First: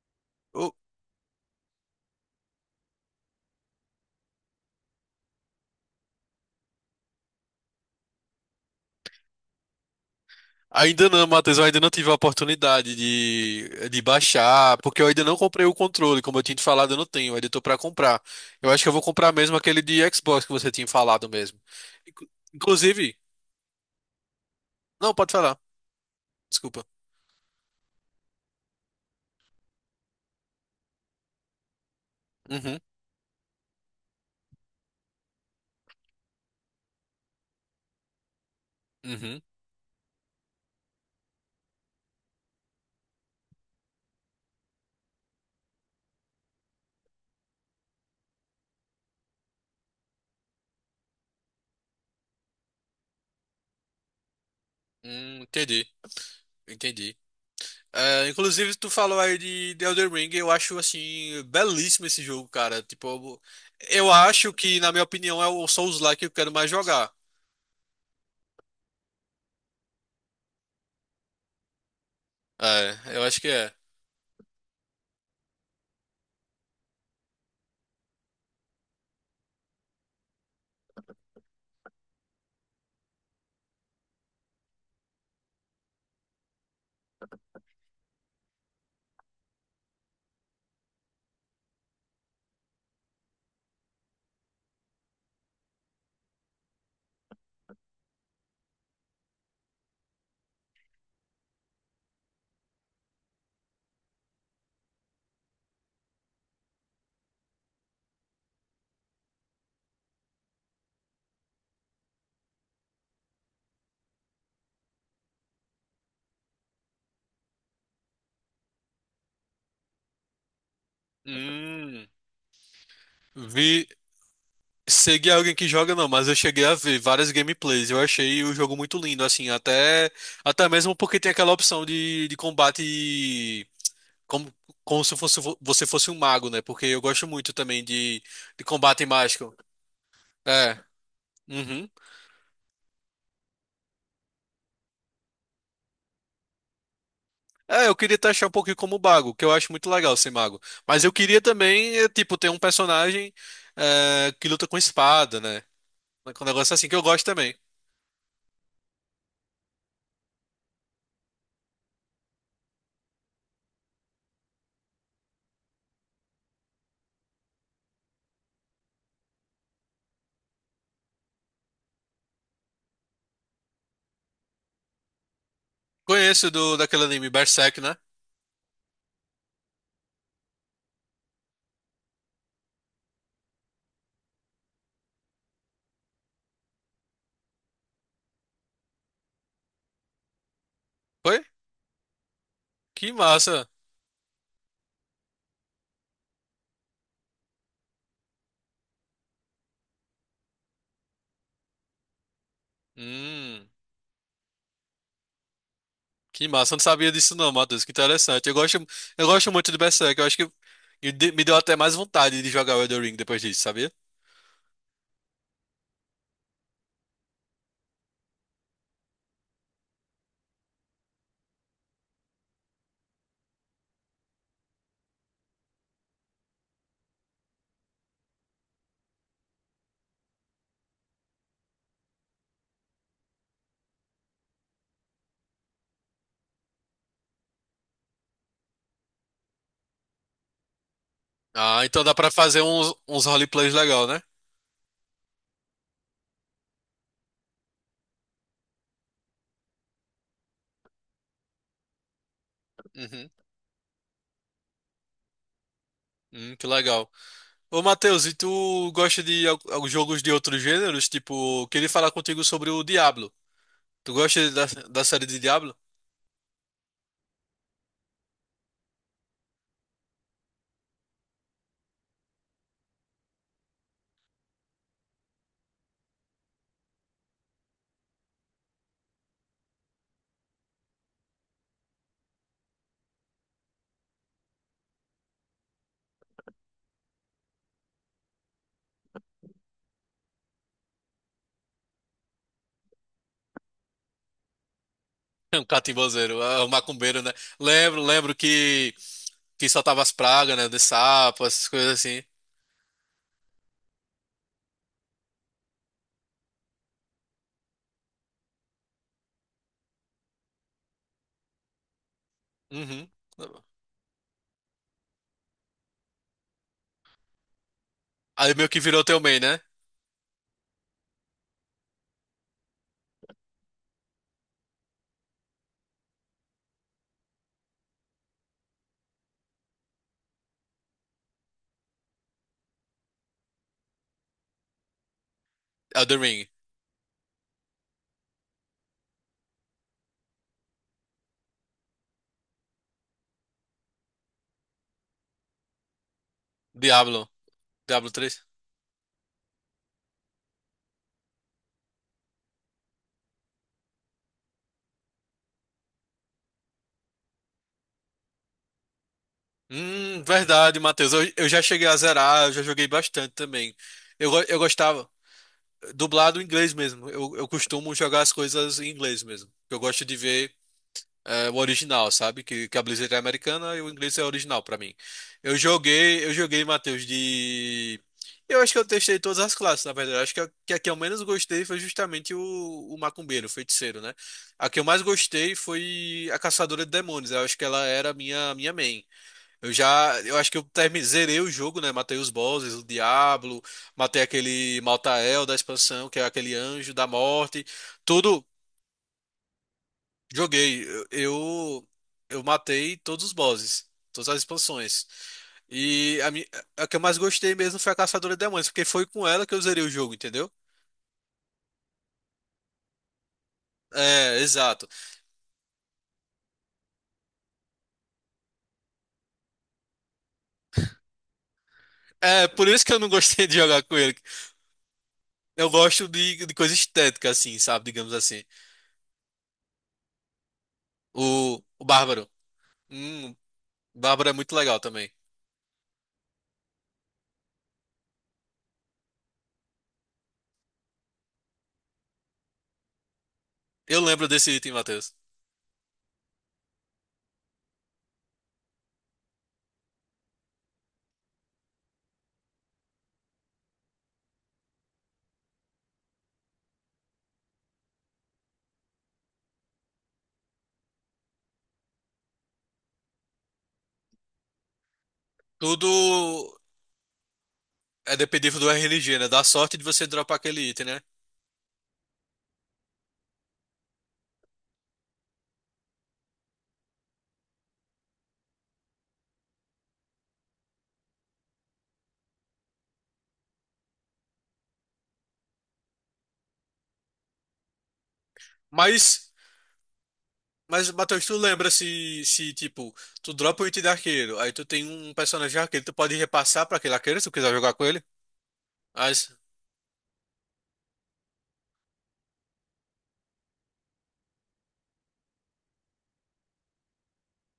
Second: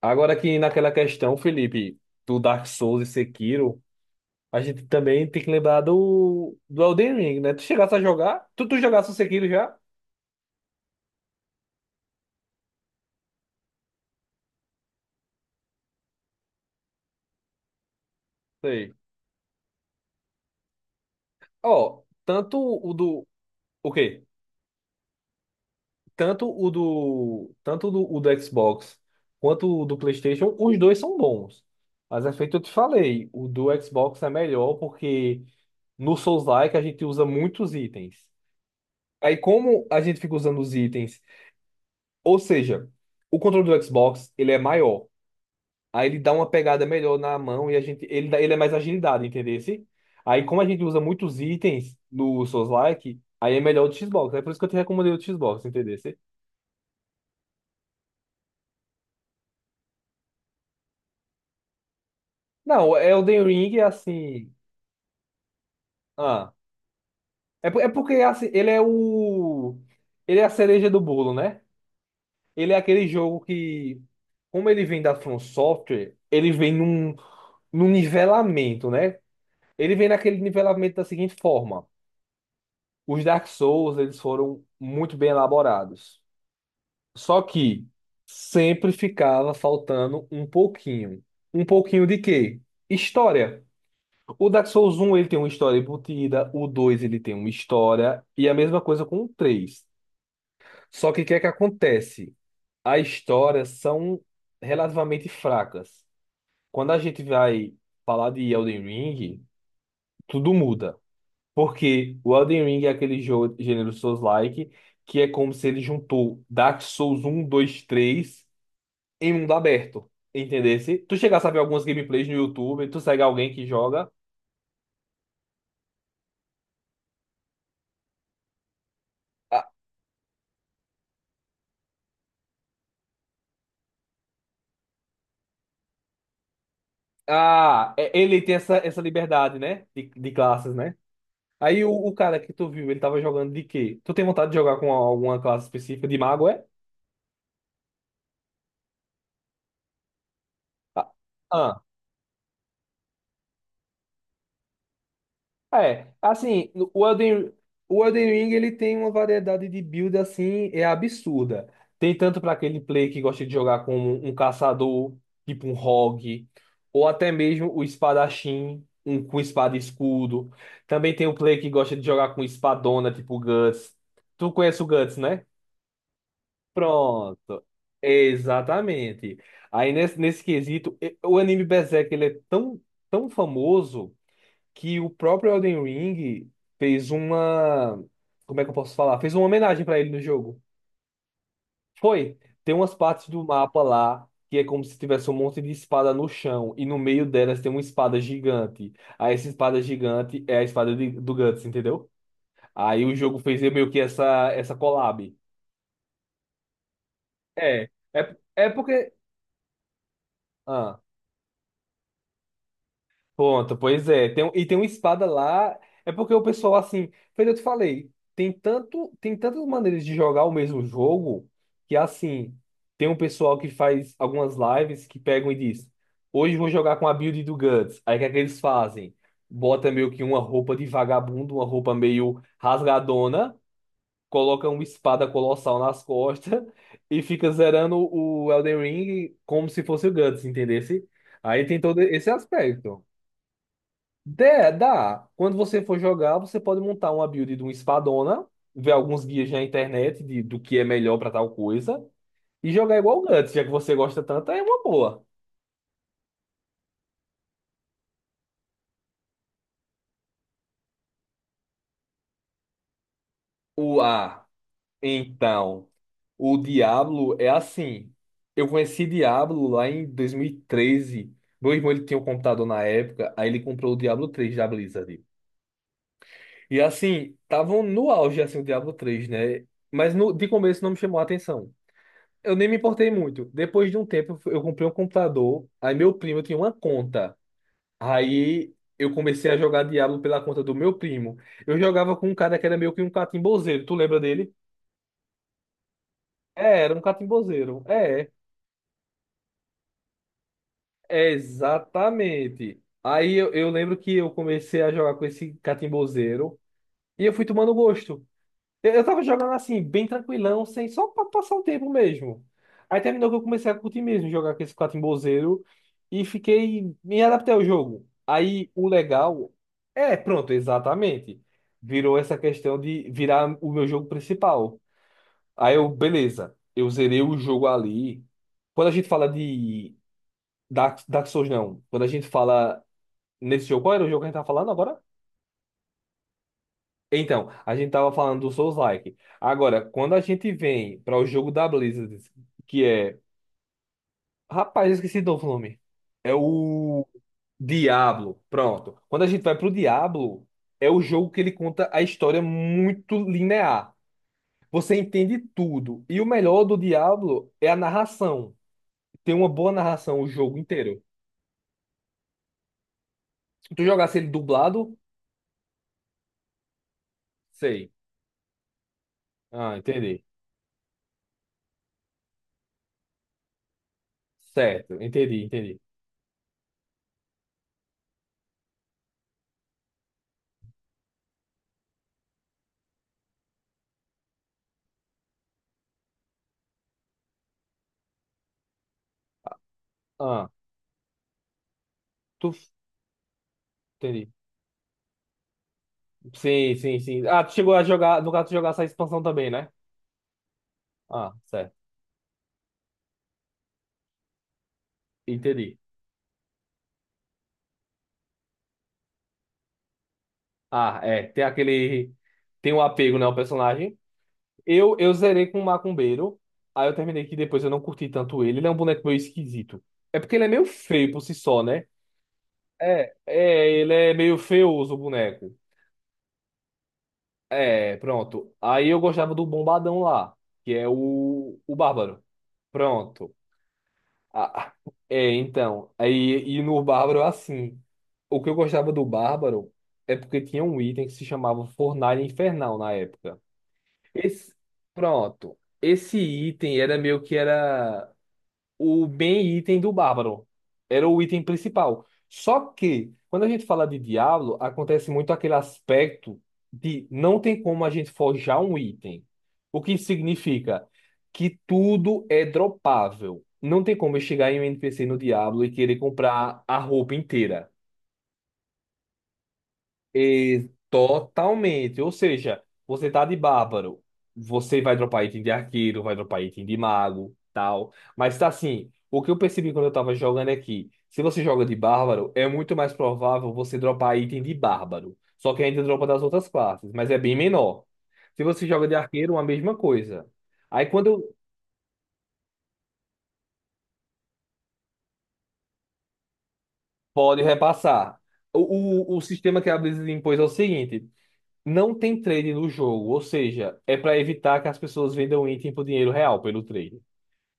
Agora que Eu- naquela questão, Felipe, do Dark Souls e Sekiro, a gente também tem que lembrar do Elden Ring, né? Tu chegasse a jogar? Tu jogasse o Sekiro já? Ainda não, Matheus, eu ainda não tive a oportunidade de baixar, porque eu ainda não comprei o controle, como eu tinha te falado, eu não tenho, eu ainda tô pra comprar. Eu acho que eu Sei. vou comprar mesmo aquele de Xbox que você tinha falado mesmo. Ó, Inclu- tanto o Inclusive, do. O quê? não, pode falar, Tanto o desculpa. do. Tanto do, o do Xbox quanto o do PlayStation, os dois são bons. Mas é feito, eu te Uhum, falei, o do Xbox é melhor porque no Souls-like a gente usa muitos itens. Aí, uhum. como a gente fica usando os itens. Ou seja, o controle do Xbox, ele é maior. Aí ele dá uma pegada melhor na mão e a gente, ele, ele é mais agilidade, entendeu? Aí como a gente usa muitos itens no Souls-like, aí é melhor o do Xbox. É por isso que eu te recomendei o do Xbox, Entendi, entendeu? entendi. É, inclusive, tu falou aí de Elden Ring. Eu acho, assim, belíssimo esse jogo, cara. Não, Tipo, é o eu Elden Ring é eu acho assim. que, na minha opinião, é o Souls-like que eu quero Ah, mais jogar. é, é porque assim, ele é o. Ele é a cereja do bolo, né? Ele é aquele É, eu jogo acho que é. que, como ele vem da From Software, ele vem num nivelamento, né? Ele vem naquele nivelamento da seguinte forma. Os Dark Souls, eles foram muito bem elaborados. Só que sempre ficava faltando um pouquinho. Um pouquinho de quê? História. O Dark Souls um ele tem uma história embutida, o 2 ele tem uma história, e a mesma coisa com o 3. Só que o que é que acontece? As histórias são relativamente fracas. Quando a gente vai falar de Elden Ring, tudo muda. Porque o Elden Ring é aquele jogo gênero Souls-like, que é como se ele juntou Dark Souls um, 2, 3 em mundo aberto. Entendesse? Tu chegasse a ver algumas Hum. gameplays no YouTube, tu segue alguém que Vi, joga. seguir alguém que joga não, mas eu cheguei a ver várias gameplays. Eu achei o jogo muito lindo, assim, Ah, até até mesmo porque tem aquela opção de combate como como se fosse você fosse um mago, né? Porque eu gosto muito também ah, ele tem de essa combate mágico. liberdade, né? De classes, É. né? Aí Uhum. o cara que tu viu, ele tava jogando de quê? Tu tem vontade de jogar com alguma classe específica de mago, é? É, eu queria taxar um pouquinho como mago, que eu acho muito legal ser mago. Mas Ah, eu queria ah. também, tipo, ter um personagem que luta com espada, né? É, Um assim, negócio assim que eu gosto também. o Elden Ring ele tem uma variedade de build assim, é absurda. Tem tanto para aquele play que gosta de jogar como um caçador, tipo um rogue, ou até mesmo o espadachim, um com espada e escudo. Também tem o play que gosta de jogar com espadona, tipo o Guts. Tu conhece o Guts, né? Conheço do daquele anime Pronto. Berserk, né? Exatamente. Aí nesse quesito, o anime Berserk ele é tão, tão famoso que o próprio Elden Ring fez uma. Como é que eu posso falar? Fez uma homenagem pra ele no jogo. Foi? Foi. Tem umas Que partes do massa. mapa lá que é como se tivesse um monte de espada no chão e no meio delas tem uma espada gigante. Aí essa espada gigante é a espada do Guts, entendeu? Aí o jogo fez Hum, meio que essa collab. que massa, eu não sabia disso não, Matheus, É. que É, interessante. É porque. Eu gosto muito de Berserk, eu acho que Ah. Me deu até mais vontade de jogar o Elden Ring depois disso, Ponto, sabia? pois é. Tem, e tem uma espada lá. É porque o pessoal, assim, foi o que eu te falei, tem tantas maneiras de jogar o mesmo jogo que, assim, tem um pessoal que faz algumas lives que pegam e diz: Hoje eu vou jogar com a build do Guts. Aí o que é que eles fazem? Bota meio que uma roupa de vagabundo, uma roupa meio rasgadona, coloca uma espada colossal nas costas e fica zerando o Elden Ring como se fosse o Guts, entendesse? Aí tem Ah, todo então dá esse pra fazer uns, aspecto. uns roleplays legal, né? Dé, dá. Quando você for jogar, você pode montar uma build de um espadona, ver alguns guias na internet de, do que é melhor pra tal coisa, e jogar igual o Uhum. Guts, já que você gosta tanto, é uma boa. Que legal. Ô, Matheus, e tu gosta de jogos de outros gêneros? Tipo, queria falar contigo sobre o Diablo. O Tu A, gosta da, da série de Diablo? então, o Diablo é assim. Eu conheci Diablo lá em 2013. Meu irmão ele tinha um computador na época, aí ele comprou o Diablo 3 da Blizzard. E assim, estavam no auge assim, o Diablo três, né? Mas no, de começo não me chamou a atenção. Eu nem me importei muito. Depois de um tempo, eu comprei um computador. Aí meu primo tinha uma conta. Aí eu comecei a jogar Diablo pela conta do meu primo. Eu jogava com um cara que era meio que um catimbozeiro. Tu lembra dele? Um catimbozeiro, ah, um É, era um macumbeiro, né? catimbozeiro. Lembro, É, lembro que soltava as pragas, né? De é sapo, essas coisas assim. exatamente. Aí eu lembro que eu comecei a jogar com esse catimbozeiro. E eu fui tomando gosto. Eu tava jogando assim, bem tranquilão, sem, só pra passar o tempo mesmo. Aí Uhum. terminou que eu comecei a curtir mesmo, jogar com esse catimbozeiro e fiquei, me adaptei ao jogo. Aí Aí meio que o virou teu main, legal, né? é, pronto, exatamente. Virou essa questão de virar o meu jogo principal. Aí eu, beleza, eu zerei o jogo ali. Quando a gente fala de Dark Souls, não. Quando a gente fala nesse jogo, qual era o jogo que a gente tava falando agora? Elden Ring. Então, a gente tava falando do Souls-like. Agora, quando a gente vem para o jogo da Blizzard, que é. Rapaz, eu esqueci do nome. É o Diablo. Diablo Diablo. três. Pronto. Quando a gente vai pro Diablo, é o jogo que ele conta a história muito linear. Você entende tudo. E o melhor do Diablo é a narração. Tem uma boa narração o jogo Verdade, inteiro. Matheus. Eu já cheguei a zerar, eu já joguei bastante Se também. tu jogasse ele Eu dublado, gostava. Dublado em inglês mesmo. Eu sei. costumo jogar as coisas em inglês mesmo. Ah, Eu gosto de entendi. ver. É, o original, sabe? Que a Blizzard é americana e o inglês é original pra mim. Certo, entendi, entendi. Eu joguei, Matheus, de. Eu acho que eu testei todas as classes, na verdade. Eu acho que a, que a que eu menos gostei foi justamente o macumbeiro, o feiticeiro, né? A que eu mais gostei foi a caçadora de demônios. Eu acho que ela era a minha, minha main. Eu já, eu Ah, acho que eu zerei o jogo, né? Matei os tu. bosses, o Diablo, matei Entendi. aquele Maltael da expansão, que é aquele Sim, anjo sim, da sim. Ah, tu morte. chegou a jogar, no Tudo, caso, tu jogar essa expansão também, né? joguei. Ah, certo. Eu, eu matei todos os bosses, todas as expansões. Entendi. E a que eu mais gostei mesmo foi a Caçadora de Demônios, porque foi com ela que eu zerei o jogo, entendeu? Ah, é. Tem aquele. Tem um apego, né, ao personagem. É, exato. Eu zerei com o Macumbeiro. Aí eu terminei que depois eu não curti tanto ele. Ele é um boneco meio esquisito. É porque ele é meio feio por si só, né? É, por isso que eu não É, gostei de é, jogar ele com é ele. meio feioso o boneco. Eu gosto de coisa estética, assim, sabe? É, Digamos assim. pronto. Aí eu gostava do Bombadão lá, que é o, O, o o Bárbaro. Bárbaro. Pronto. Hum, Bárbaro é muito Ah, legal também. é, então. Aí, e no Bárbaro, assim. O que eu gostava do Bárbaro é porque tinha um item que se chamava Fornalha Infernal na época. Eu lembro desse Esse, item, Matheus. pronto. Esse item era meio que era o bem item do bárbaro. Era o item principal. Só que, quando a gente fala de Diablo, acontece muito aquele aspecto de não tem como a gente forjar um item. O que significa que tudo é dropável. Não tem como eu chegar em um NPC no Diablo e querer Tudo comprar a roupa inteira. é dependível do RNG, né? Da sorte de você dropar aquele E item, né? totalmente. Ou seja, você tá de bárbaro. Você vai dropar item de arqueiro, vai dropar item de mago, tal. Mas tá assim, o que eu percebi quando eu tava jogando é que, se você joga de bárbaro, é muito mais provável você dropar item de bárbaro. Só que ainda dropa das outras classes, mas é bem menor. Se você joga de Mas. arqueiro, a mesma coisa. Aí Mas, quando Matheus, eu- tu lembra se, se, tipo, tu dropa o item de arqueiro, aí tu tem um personagem de arqueiro, tu pode repassar pra aquele arqueiro se tu Pode quiser jogar com ele? repassar. O, o As... sistema que a Blizzard impôs é o seguinte. Não tem trade no jogo, ou seja, é para evitar que as pessoas vendam item por dinheiro real pelo trade.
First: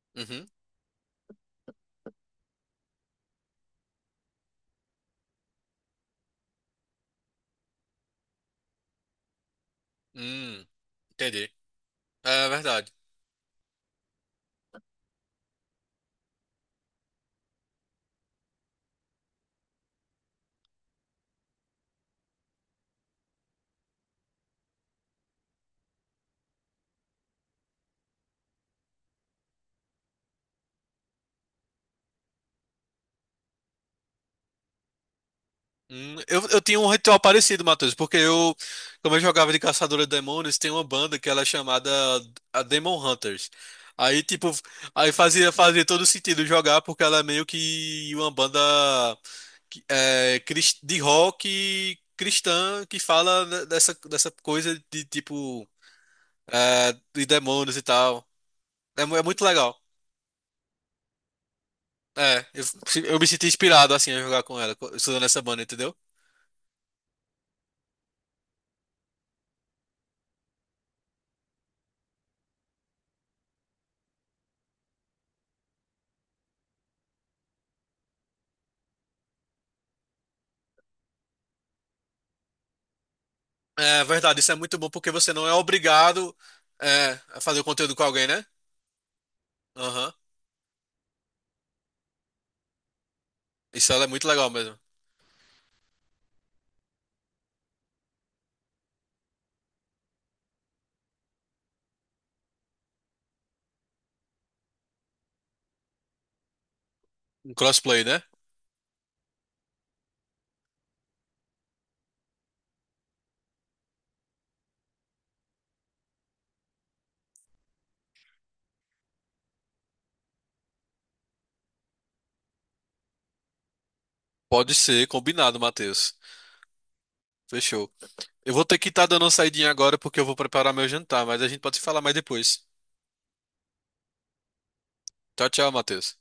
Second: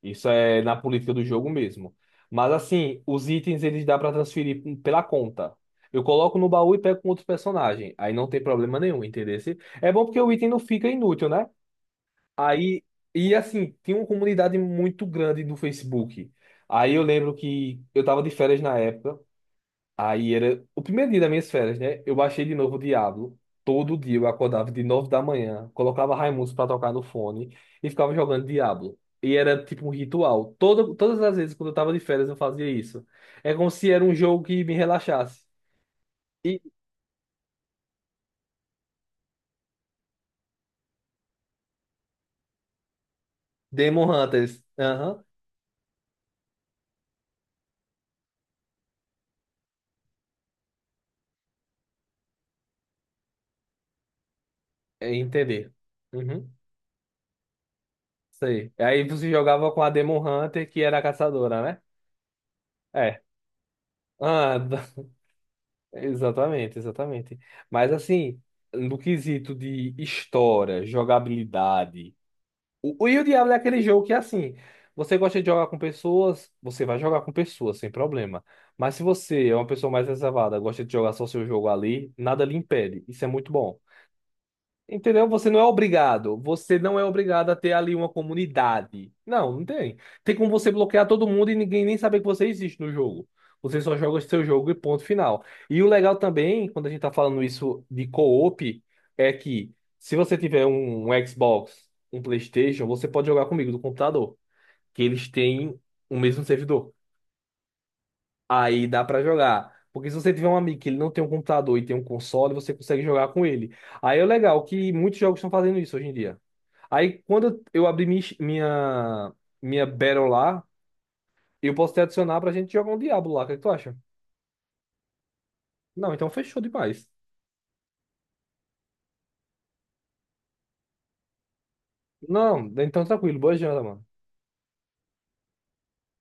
Isso Uhum. é na política do jogo mesmo. Mas assim, os itens eles dá para transferir pela conta. Eu coloco no baú e pego com outro personagem. Aí não tem problema nenhum, entendeu? É bom porque o item não Hum, fica inútil, né? entendi. É Aí, verdade. e assim, tem uma comunidade muito grande no Facebook. Aí eu lembro que eu tava de férias na época. Aí era o primeiro dia das minhas férias, né? Eu baixei de novo o Diablo. Todo dia eu acordava de 9 da manhã, colocava Raimundos pra tocar no fone e ficava jogando Diablo. E era tipo um ritual. Toda, todas as vezes quando eu tava de férias eu fazia isso. É como se era um jogo que me relaxasse. Eu, E eu tinha um ritual parecido, Matheus, porque eu, como eu jogava de caçadora de demônios, tem uma banda que ela é chamada a Demon Hunters. Demon Aí, tipo, Hunters. aí Aham. fazia, fazia todo sentido jogar, porque ela é meio que uma banda é, de rock cristã que fala dessa, dessa coisa de É tipo entender. Uhum. é, de demônios e tal. Sei. Aí É, é você muito jogava legal. com a Demon Hunter, que era a caçadora, né? É, eu É. me senti inspirado assim a jogar Ah, com ela, estudando essa banda, entendeu? exatamente, exatamente. Mas assim, no quesito de história, jogabilidade. O Diablo é aquele jogo que assim, você gosta de jogar com pessoas, você vai jogar com pessoas sem problema. Mas se você é uma pessoa mais reservada, gosta de jogar só seu jogo ali, nada lhe impede. Isso é muito bom. É verdade, isso é muito bom porque Entendeu? você não Você é não é obrigado. obrigado Você não é é, a obrigado a fazer o ter ali conteúdo com uma alguém, né? comunidade. Não, não tem. Aham. Tem como você bloquear todo mundo e ninguém nem saber que você existe no jogo. Você Isso só ela é joga o muito seu legal jogo e mesmo. ponto final. E o legal também, quando a gente tá falando isso de co-op, é que se você tiver um Xbox, um PlayStation, você pode jogar comigo do computador, que eles têm o mesmo servidor. Um crossplay, né? Aí dá pra jogar. Porque se você tiver um amigo que ele não tem um computador e tem um console, você consegue jogar com ele. Aí é legal que muitos jogos estão fazendo isso hoje em dia. Aí quando eu abrir minha Battle lá, eu posso te adicionar pra gente jogar um Diablo lá. O que é que tu acha? Pode ser, combinado, Não, Matheus. então fechou demais. Fechou. Eu vou ter que estar dando uma saidinha agora porque eu vou preparar meu jantar, mas a gente pode se falar mais depois. Não, então tranquilo. Boa janta, mano. Tchau, tchau, Matheus.